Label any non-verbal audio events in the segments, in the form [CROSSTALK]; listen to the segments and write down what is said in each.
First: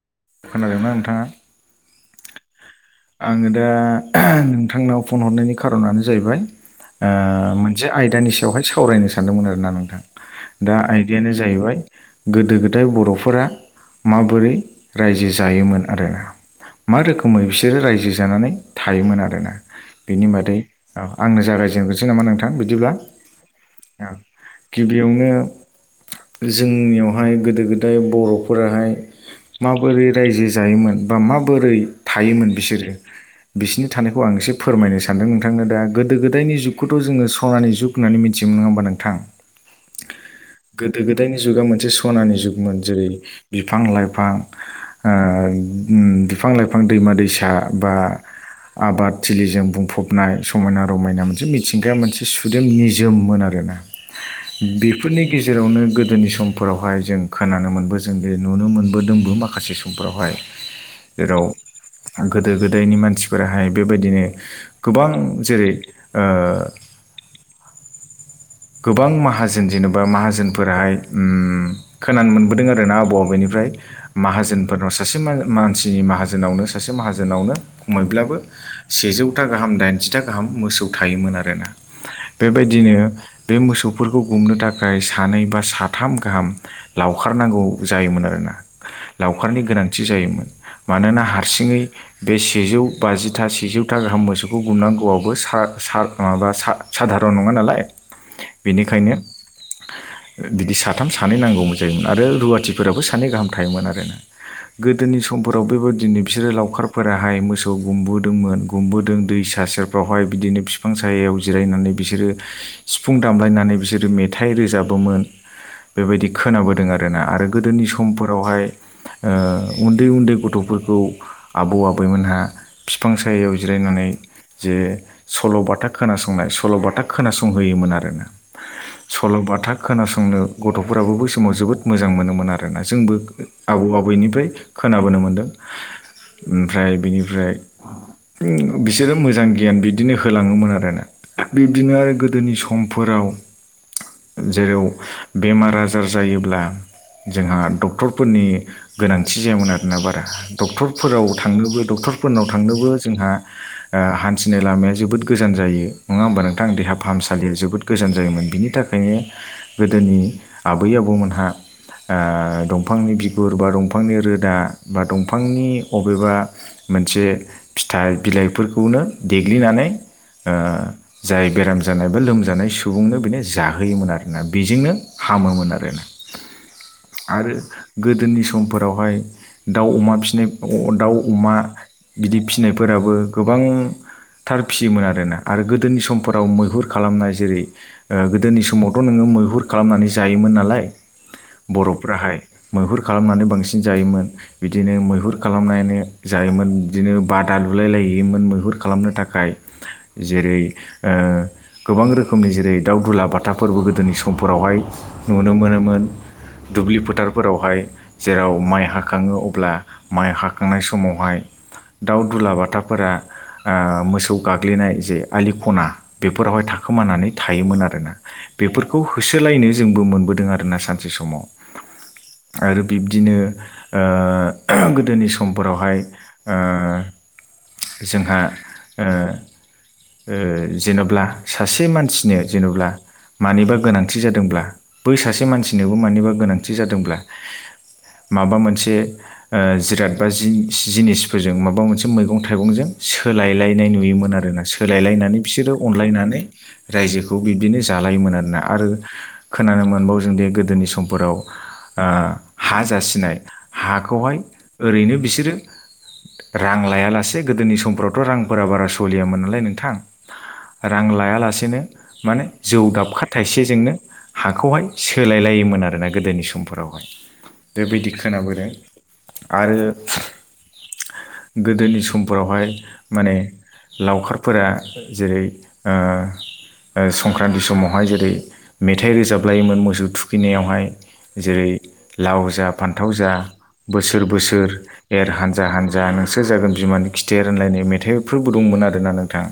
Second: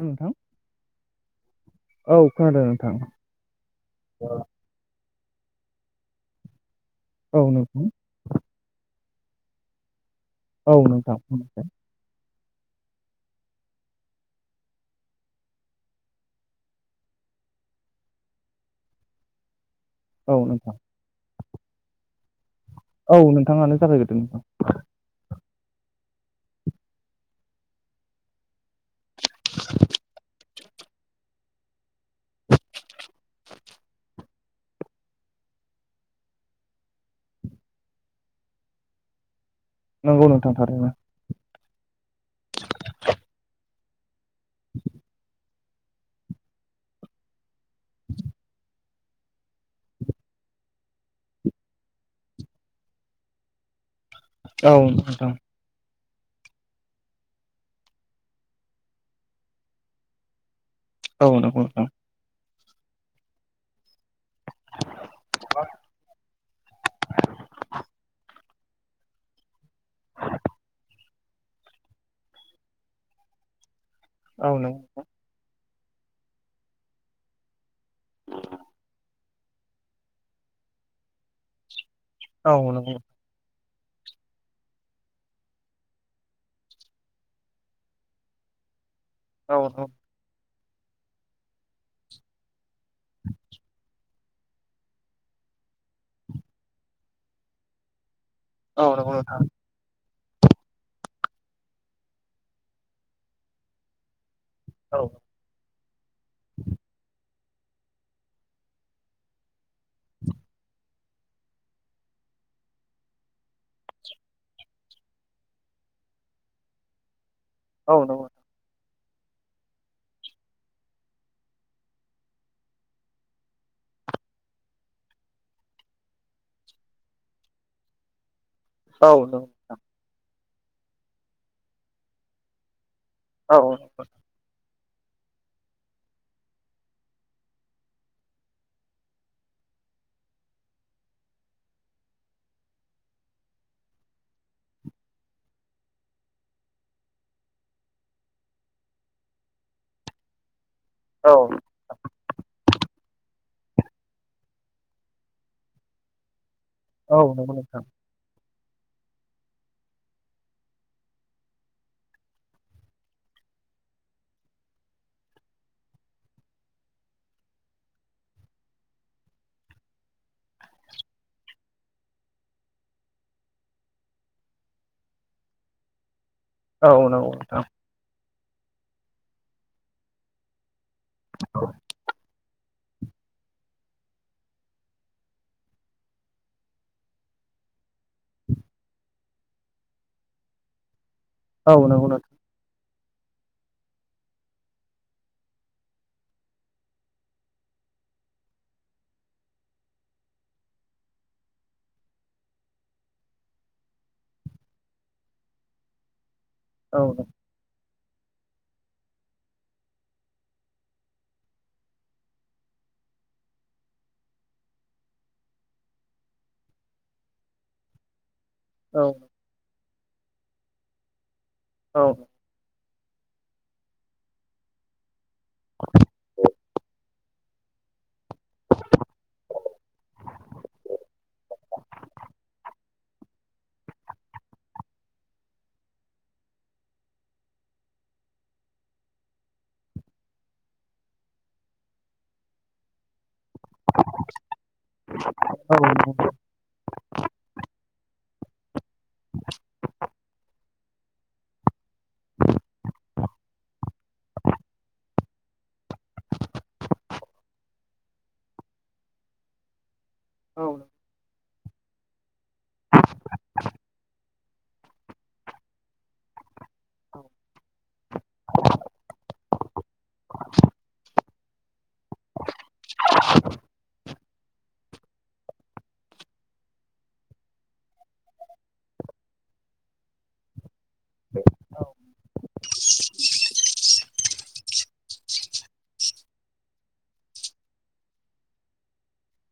नोंथां खोनादोंना नोंथाङा औ खोनादों नोंथां आङो दा औ नोंथांनाव फन हरनायनि खारनानो जाहैबाय ओ नोंथां मोनसे आयदानि सायावहाय सावरायनो सानदोंमोन आरो ना नोंथां दा औ नोंथां आयदिायानो जाहैबाय गोदो गोदाय बर'फोरा माबोरै रायजो जायोमोन आरो। मा रोखोमै बिसोरो रायजो जानानै थायोमोन आरोना बेनि औ बादै नोंथां आंनो जा जागायजेनसै नामा नोंथां। बिदिब्ला औ नोंथाङानो जागायग्रोदो नोंथां गिबियावनो। जोंनियावहाय गोदो गोदाय बर'फोराहाय। माबोरै रायजो जायोमोन बा माबोरै थायोमोन। बिसोरो बिसनि थानायखौ आं एसे फोरमायनो सानदों नोंथांनो दा गोदो गोदायनि जुगखौथ' जोङो सनानि। जुग होननानै मिथियोन नङा होमबा नोंथां नंगौ नोंथां थारैनो गोदो गोदायनि जुगा। मोनसे सनानि जुगमोन जेरै बिफां लाइफां ओ। बिफां लाइफां दैमा दैसा बा। आबाद थिलिजों बुंफबनाय समायना रमायना मोनसे मिथिंगाया मोनसे सुदोम निजोममोन आरोना औ बेफोरनि नोंथां गेजेरावनो गोदो गोदोनि समफोरावहाय जों खोनानो मोनबो जों जे नुनो मोनबोदोंबो माखासे समफोरावहाय औ जेराव नंगौ नोंथां गोदो गोदायनि मानसिफोराहाय बेबायदिनो गोबां जेरै ओ। गोबां माहाजोन जेनेबा माहाजोनफोराहाय उम खोनानो मोनबोदों आर ना आबौ आबौनिफ्राय औ नंगौ माहाजोनफोरनाव सासे मानसिनि माहोनावनो सासे माहाजोनावनो खमैब्लाबो सेजौथा गाम दाइनिथा गाहाम मोसौ थायोमोन आरोना औ नंगौ बेबायदिनो बे मोसौफोरखौ गुमनो थाखाय सानै बा साथाम गाहाम लावखारनांगौ जायोमोन आरोना औ लावखारनि गोनांथि जायोमोन मानोना हारसिङै बे सेजौ बाजिथा सेजौथा गाहाम मोसौखौ गुमनांगौआवबो सा सार माबा साधारन नङा नालाय औ नगौ बेनिखायनो नोंथां ‌। बिदि साथाम सानै नांगौमोन जायोमोन आरो रुवाथिफोराबो सानै गाहाम थायोमोन आरोना औ गोदोनि समफोराव बेबायदिनो बिसोरो लावखारफोराहाय मोसौ मोसौआव गुमबोदोंमोन गुमबोदों दै स सेरफ्रावहाय बिदिनो बिफां सायाव जिरायनानै बिसोरो सिफुं दामलायनानै बिसोरो मेथाइ रोजाबोमोन बेबायदि खोनाबोदों आर ना आरो गोदोनि औ नंगौ समफोरावहाय उन्दै उन्दै गथ'फोरखौ आबौ आबैमोनहा बिफां सायायाव जिरायनानै जे सल'बाथा खोनासंनाय सल'बाथा खोनासंनाय संहोयोमोन आरोोना औ नंगौ सल' बाथा खोनासंनो गथ'फोराबो बै समाव जोबोद मोजां मोनोमोन आरोना जोंबो औ आबौ आबैनिफ्राय खोनाबोनो मोनदों। ओमफ्राय बिनिफ्राय बिसोरो मोजां गियान बिदिनो होलाङोमोन आरोना। बिब्दिनो आरो गोदोनि समफोराव जेराव बेमार आजार जायोब्ला जोंहा डक्टरफोरनि गोनांथि जायामोन आरोना बारा डक्टरफोराव थांनोबो डक्टरफोरनाव थांनोबो जोंहा हान्थिनाय लामाया जोबोद गोजान जायो नङा होमबा नोंथां? देहा औ फाहामसालिया नंगौ नोंथां जोबोद गोजान जायोमोन बिनि थाखायनो गोदोनि आबै आबौमोनहा दंफांनि बिगुर बा दंफांनि रोदा बा दंफांनि अबेबा मोनसे फिथाइ बिलाइफोरखौनो देग्लिनानै जाय बेराम जानाय बा लोमजानाय सुबुंनो बेनो जाहोयोमोन आरोना बेजोंनो हामोमोन आरोना औ नंगौ आरो नोंथां गोदोनि समफोरावहाय दाउ अमा फिसिनाय दाउ अमा गिदिर फिसिनायफोराबो गोबांथार फिसियोमोन आरोना आरो गोदोनि समफोराव मैहुर खालामनाय जेरै गोदोनि समावथ' नोङो मैहुर खालामनानै जायोमोन नालाय औ नंगौ नोंथां बर'फ्राहाय मैहुर खालामनानै बांसिन जायोमोन बिदिनो मैहुर खालामनायानो जायोमोन बिदिनो बादा लु लुलायलायहैयोमोन मैहुर खालामनो थाखाय, जेरै ओ गोबां रोखोमनि जेरै दाउ दुलाबाथाफोरबो गोदोनि समफोरावहाय नुनो मोनोमोन दुब्लि औ फोथारफोरावहाय जेराव माइ हाखाङो अब्ला माइ हाखांनाय समावहाय दाउ दुलाबाथाफोरा ओ मोसौ गाग्लिनाय जे आलि खना बेफोर फोरावहाय थाखोमानानै थायोमोन आरोना। बेफोरखौ औ होसोलायनो जोंबो मोनबोदों आरो औ। आरो बिब्दिनो ओ गोदोनि समफोरावहाय ओ जोंहा ओ ओ जेन'ब्ला सासे मानसिनो जेन'ब्ला मानिबा गोनांथि जादोंब्ला बै सासे मानसिनोबो मानिबा गोनांथि जादोंब्ला माबा मोनसे ओ जिराद बा जि-जिनिसफोरजों माबा मोनसे मैगं थाइगंजों सोलायलायनाय नुयोमोन आरोना। सोलायलायनानै बिसोरो नंगौ अनलायनानै रायजोखौ बिब्दिनो जालायोमोन आरोना आरो खोनानो मोनबाव जों दि गोदोनि समफोराव ओ हा जासिनाय हाखौहाय ओरैनो बिसोरो रां लायालासे गोदोनि समफोरावथ' रांफोरा बारा सोलियामोन नालाय नोंथां औ। रां लायालासेनो माने जौ दाबखा थाइसेजोंनो हाखौहाय सोलाय लायोमोन आ आरोना गोदोनि समफोरावहाय बेबायदि खोनाबोदों। आरो गोदोनि समफोरावहाय माने लावखारफोरा जेरै ओ ओ संक्रान्ति समावहाय जेरै मेथाइ रोजाब लायोमोन मोसौ थुखैनायावहाय जेरै रै लाव जा फान्थाव जा बोसोर बोसोर एर हानजा हानजा नोंसोर जागोन बिमानि खिथेर होनलायनाय मेथाइफोरबो दं मोन आरोना नोंथां।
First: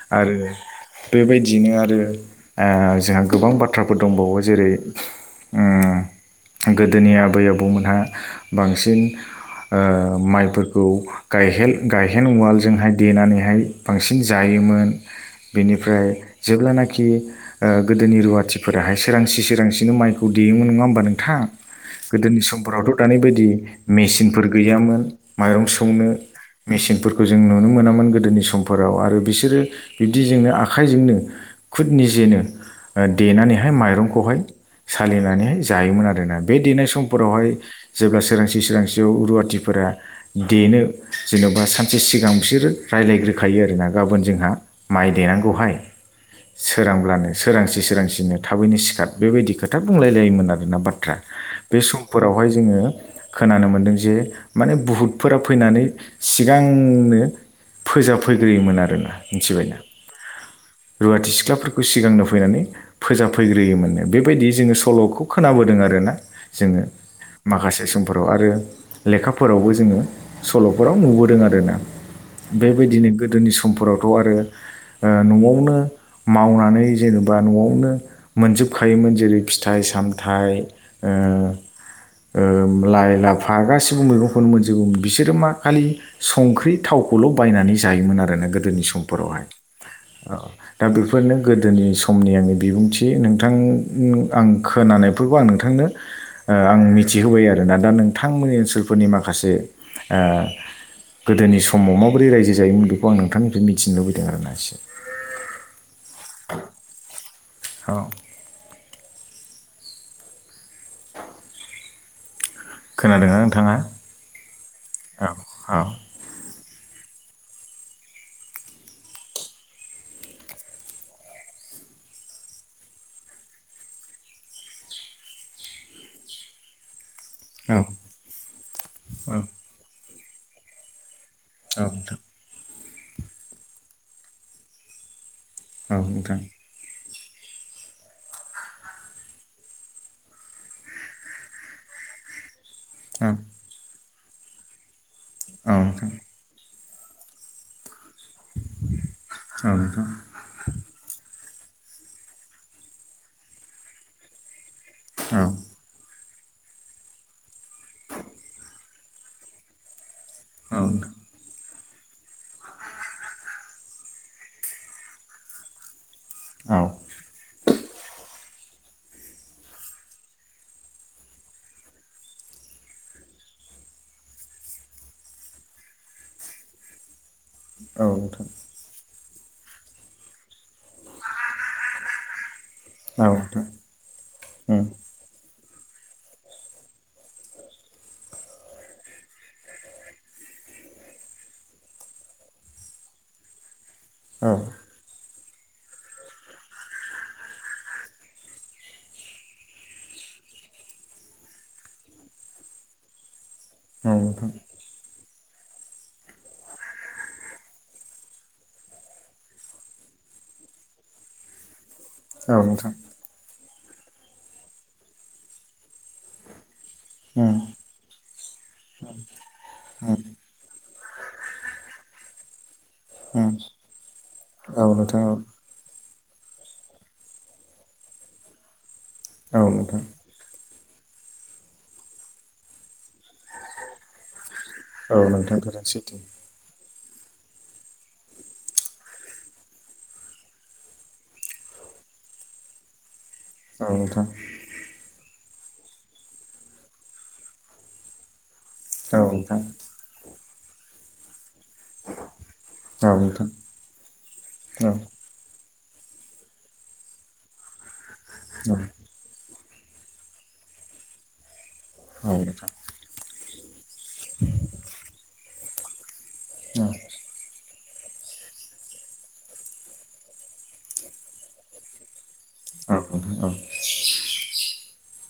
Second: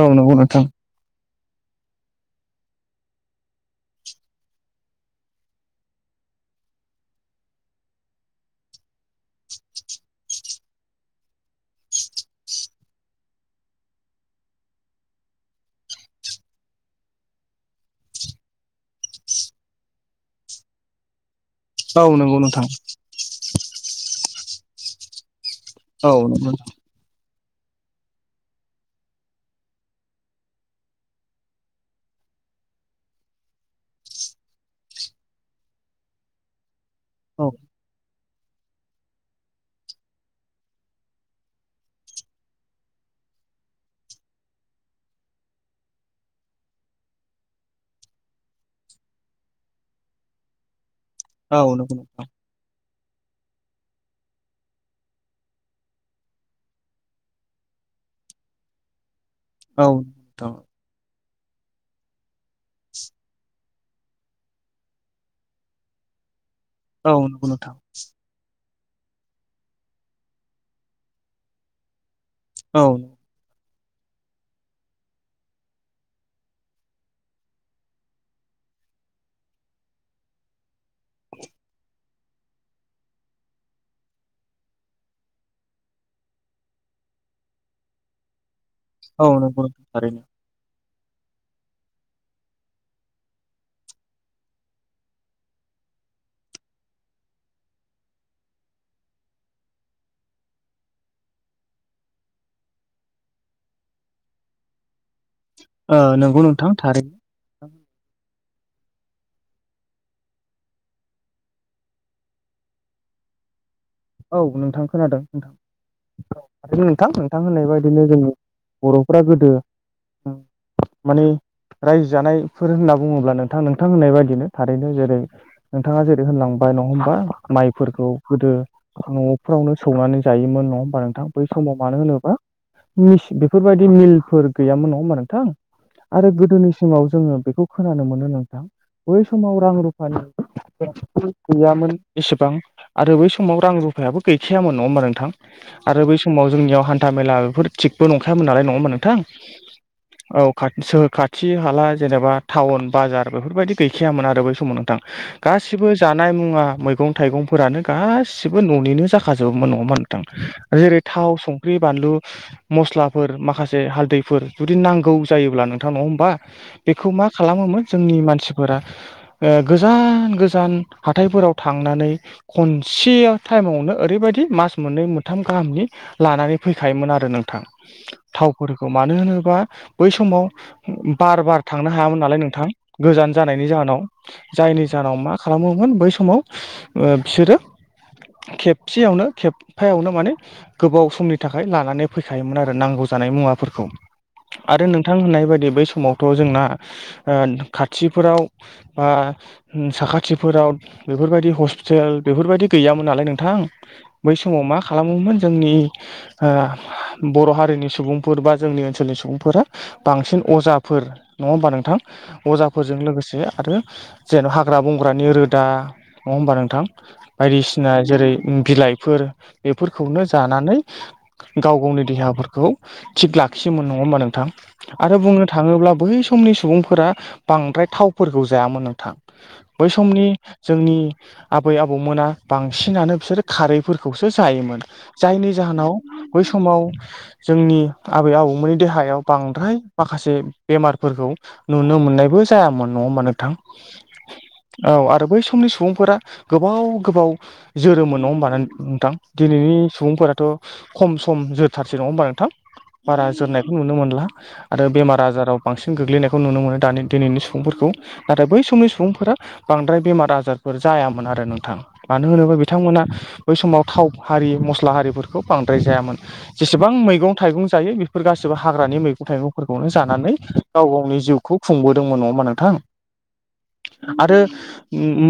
औ नंगौ नोंथां। बेबायदियैनो आरो आ जोंहा गोबां बाथ्राफोर दंबावो जेरै उम गोदोनि आबै आबौमोनहा बांसिन ओ माइफोरखौ गायहेन गायहेन उवालजोंहाय देनानैहाय बांसिन जायो योमोन। बेनिफ्राय जेब्लानाखि ओ गोदोनि रुवाथिफोराहाय सोरांसि सोरांसिनो माइखौ दि योमोन नङा होमबा नोंथां। औ नंगौ गोदोनि नोंथां समफोरावथ' दानि बायदि मेचिनफोर गैयामोन। माइरं सौनो औ नंगौ मेचिनफोरखौ जों नुनो मोनामोन गोदोनि समफोराव आरो बिसोरो बिब्दिजोंनो आखाइजोंनो खुद निजेनो ओ देनानैहाय माइरंखौहाय सालिनानैहाय जायोमोन आरोना बे देनाय समफोरावहाय नोंथां जेब्ला सोरांसि सोरांसियाव रुवाथिफोरा देनो जेन'बा सानसे सिगां बिसोरो रायज्लायग्रो खायो आरोना गाबोन जोंहा माइ देनांगौहाय सोरांब्लानो सोरांसि सोरांसिनो थाबैनो सिखार बेबायदि खोथा बुंलायलायोमोन आरोना बाथ औ [UNINTELLIGIBLE] बे नंगौ नोंथां समफोरावहाय जोङो खोनानो मोनदों जे माने बुहुतफोरा फैनानै सिगांनो फोजाफैग्रोयोमोन आरोना मिथिबायना औ [UNINTELLIGIBLE] रुवाथि सिख्लाफोरखौ सिगांनो फैनानै फोजाफैग्रोयोमोननो बेबायदि जोङो सल'खौ खोनाबोदों आरोना। जोङो औ नंगौ नोंथां माखासे समफोराव आरो लेखाफोरावबो जोङो सल'फोराव नुबोदों आरोना। औ बेबायदिनो गोदोनि समफोरावथ' आरो ओ न'आवनो मावनानै जेनेबा न'आवनो मोनजोबखायोमोन जेरै फिथाइ सामथाइ ओ ओ लाइ लाफा गासिबो मैगंखौनो मोनजोबो बिसोरो मा खालि संख्रि थाव गावखौल' बायनानै जायोमोन आरोना गोदोनि समफोरावहाय [UNINTELLIGIBLE] दा बेफोरनो गोदोनि समनि आंनि बिबुंथि नोंथां आं खोनानायफोरखौ आं नोंथां आं मिथिहोबाय आरोना दा नोंथांमोननि ओनसोलफोरनि माखासे ओ गोदोनि समाव माबोरै रायजो जायोमोन बेखौ आं नोंथांनिफ्राय मिथिनो लुबैदों? देरनायसै ओ नोंगौ नोंथां थारैनो औ [INAUDIBLE] खोनादोंना नोंथांङा? औ नोंथां खोनादों नोंथां। आरो नोंथां नोंथां होननाय बायदिनो जोंनि बर'फोरा गोदो माने - रायजो जानायफोर होनना बुङोब्ला नोंथां नोंथां होननाय बायदिनो थारैनो जेरै नोंथाङा जेरै होनलांबाय माइरं फोर औ माइफोरखौ गोदो न'फ्रावनो सौनानै जायोमोन नङा होमबा नोंथां? बै समाव औ मानो होनोबा बेफोरबायदि मिलफोर गैयामोन नङा होमबा नोंथां। औ आरो नोंथां गोदोनिसिमाव जोङो बेखौ खोनानो मोनो नोंथां बै समाव रां रुफानि गैयामोन एसेबां आरो बै औ नोंथां औ समाव रां रुफायाबो गैखायामोन नङा होमबा नोंथां नोंथां औ नोंथां औ आरो नोंथां बै समाव जोंनियावहाय हान्था मेला बेफोर थिगबो नंखायामोन नालाय नङा होमबा नोंथां। औ नोंथां औ नोंथां औ नोंथां खाथि हाला जेनेबा टाउन बाजार बेफोरबायदि गैखायामोन आरो बै समाव नोंथां औ गासिबो जा नाय मुआ मैगं थाइगं गासिबो न'निनो जाखाजोबोमोन नङा होमबाथ नोंथां जेरै थाव सं ख्रि बानलु मस्लाफोर माखासे हालदैफोर जुदि नांगौ जायोब्ला नोंथां नङा होमबा? बेखौ नोंथां मा खालामोमोन जोंनि मानसि गोजान गोजान हाथायफोराव थांनानै ख से टाइमावनो ओरैबायदि मास मोननै मोनथाम गाहामनि लानानै फैखायोमोन आरो नों थां थावफोरखौ मानो होनोबा बै समाव बार बार थांनो हायामोन नालाय नोंथां गोजान जानायनि जाहोनाव जायनि जाहोनाव मा खालामोमोन बै समाव ओ बिसोरो [UNINTELLIGIBLE] खेबसेयावनो खेबफायावनो माने गोबाव समनि थाखाय लानानै फैखायोमोन आरो नांगौ जानायमोन। मुवाफोरखौ आरो नोंथां बै समावथ' जोंना ओ खाथिफोराव बा साखाथिफोराव बेफोरबायदि हस्पिटेल बेफोरबायदि गैयामोन नालाय नोंथां बै समाव मा खालामोमोन। जोंनि ओ बर' हारिनि सुबुंफोर बा जोंनि ओनसोलनि सुबुंफोरा बांसिन अजाफोर नङा होमबा नोंथां अजाफोरजों लोगोसे आरो जेन' हाग्रा बंग्रानि रोदा नङा होमबा नोंथां - उम बायदिसिना जेरै बिलाइफोर उम बेफोरखौनो जानानै गाव गावनि देहाफोर खौ थिग उम लाखियोमोन नङा हा नोंथां औ आरो नोंथां बुंनो थाङोब्ला बै सम समनि सुबुंफोरा बांद्राय थावफोरखौ जायामोन नोंथां औ बै नोंथां समनि जोंनि आबै आबौमोना बांसिनानो बिसोरो खारैफोरखौसो जायोमोन औ जायनि नोंथां गोरान जाहोनाव सैथो बै समाव जोंनि आबै आबौमोननि देहायाव बांद्राय माखासे बेमारफोरखौ नुनो मोन नायबो जायामोन नङा होनबा नोंथां औ नोंथां औ आरो बै समनि सुबुंफोरा गोबाव गोबाव जोरोम मोन नङा होमबा नोंथां औ नोंथां दिनैनि सुबुंफोराथ' खम सम जो थारसै नङा होमबा नोंथां औ बारा नोंथां जोरनायखौ नुनो मोनला औ आरो बेमार आजाराव बांसिन गोग्लैनायखौ नुनो मोनो दानि दिनैनि सुबुंफोरखौ नाथाय बै नोंथां औ समनि सुबुंफोरा बांद्राय बेमार आजारफोर जायामोन आरो नोंथां मानो औ होनोबा नोंथां बिथांमोना बै समाव थाव हारि मसला हारिफोरखौ बांद्राय जायामोन औ जिसिबां मैगं जायो बेफोर गासिबो हाग्रानि मैगं थाइगंफोरखौनो जानानै गाव गावनि जिउखौ खुंबोदोंमोन नङा होनबा नोंथां औ औ नोंथां आरो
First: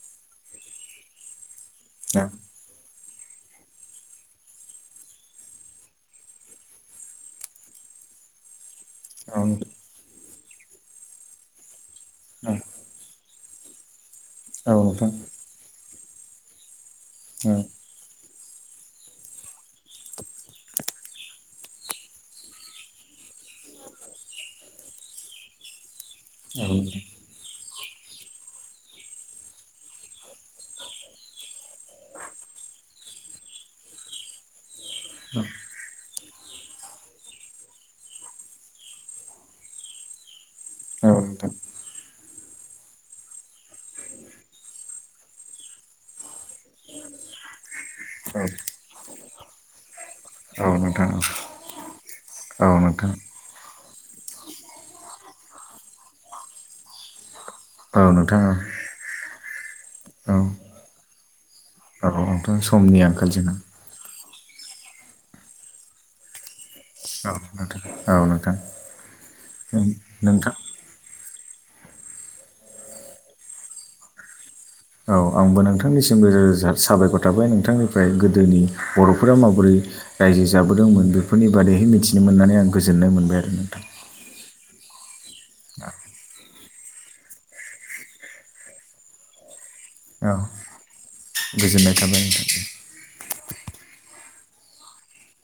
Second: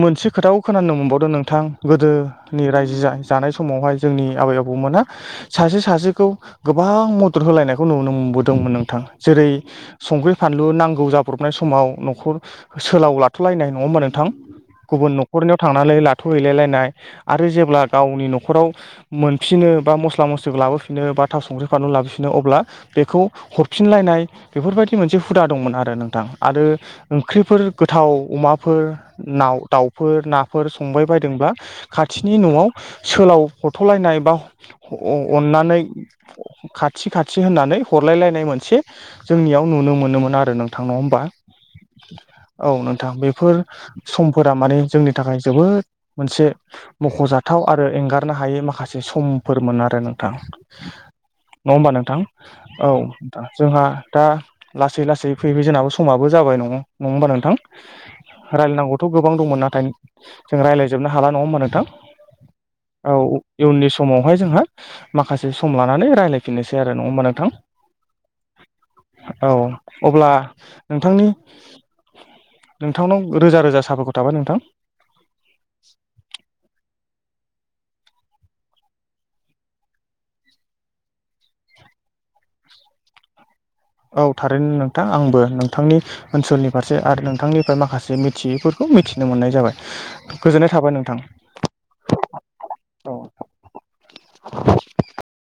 मोनसे खोथाव खोनानो मोनबावदों नोंथां गोदोनि रायजो जाय जानाय समावहाय जोंनि आबै आबौमोना सासे सासेखौ गोबां मदद होलायनायखौ नुनो मोनो नुनो दोंमोन नोंथां जेरै संख्रि फानलु नांगौ जाब्रबनाय समाव नखर सोलाव लाथ'लायनाय नङ होमबा नोंथां नोंथां गुबुन औ नोंथां न'खरनियाव थांनानै लाथ'हैलायलायनाय आरो औ जेब्ला गावनि न' न'खराव मोनफिनो बा मस्ला मस्लि लाबोफिनो बा थाव संख्रि फानलु लाबोफिनो अब्ला बेखौ हरफिनलायनाय बेफोरबायदि मोनसे हुदा दंमोन आरो नोंथां आरो ओंख्रिफोर गोथाव अमाफोर नाव दावफोर नाफोर स संबाय बायदोंब्ला खाथिनि न'आव सोलाव हरथ'लायनाय बा अ अननानै खाथि खाथि होननानै हरलायलायनाय मोनसे जोंनियाव नुनो मोनोमोन आरो नोंथां नङा औ होमबा नोंथां औ नोंथां बेफोर समफोरा माने जोंनि थाखाय जोबोद मोनसे मख'जाथाव आरो एंगारनो हायै माखासे समफोर मोन आरो नोंथां। औ नोंथां औ नङा होमबा नोंथां औ नोंथां जोंहा दा लासै लासै फैबाय जोंनाबो समाबो जाबाय नङ नङा होमबा नोंथां औ नोंथां औ रायलायनांगौथ' गोबां दंमोन नाथाय जों रायलायजोबनो हाला नङा होमबा नोंथां नोंथां समनि आंखाल औ जोंहा इयुननि समाव बेवहाय जोंहा माखासे सम लानानै रायलायफिननोसै आरो नङा होमबा औ नोंथां औ नोंथां औ अब्ला नोंथां नोंथांनि नोंथांनाव रोजा रोजा साबायखर थाबाय नोंथां। औ आंबो नोंथांनिसिमबो जा साबायखर थाबाय नोंथांनिफ्राय गोदोनि बर'फोरा माबोरै रायजो जाबोदोंमोन बेफोरनि बारै मिथिनो मोननानै आं गोजोननाय मोनबाय आरो नोंथां औ थारैनो नोंथां आंबो नोंथांनि ओनसोलनि फारसे आरो नोंथांनिफ्राय माखासे मिथियैफोरखौ मिथिनो मोननाय औ जाबाय गोजोननाय थाबाय नोंथां। गोजोननाय थाबाय नोंथां। [INAUDIBLE]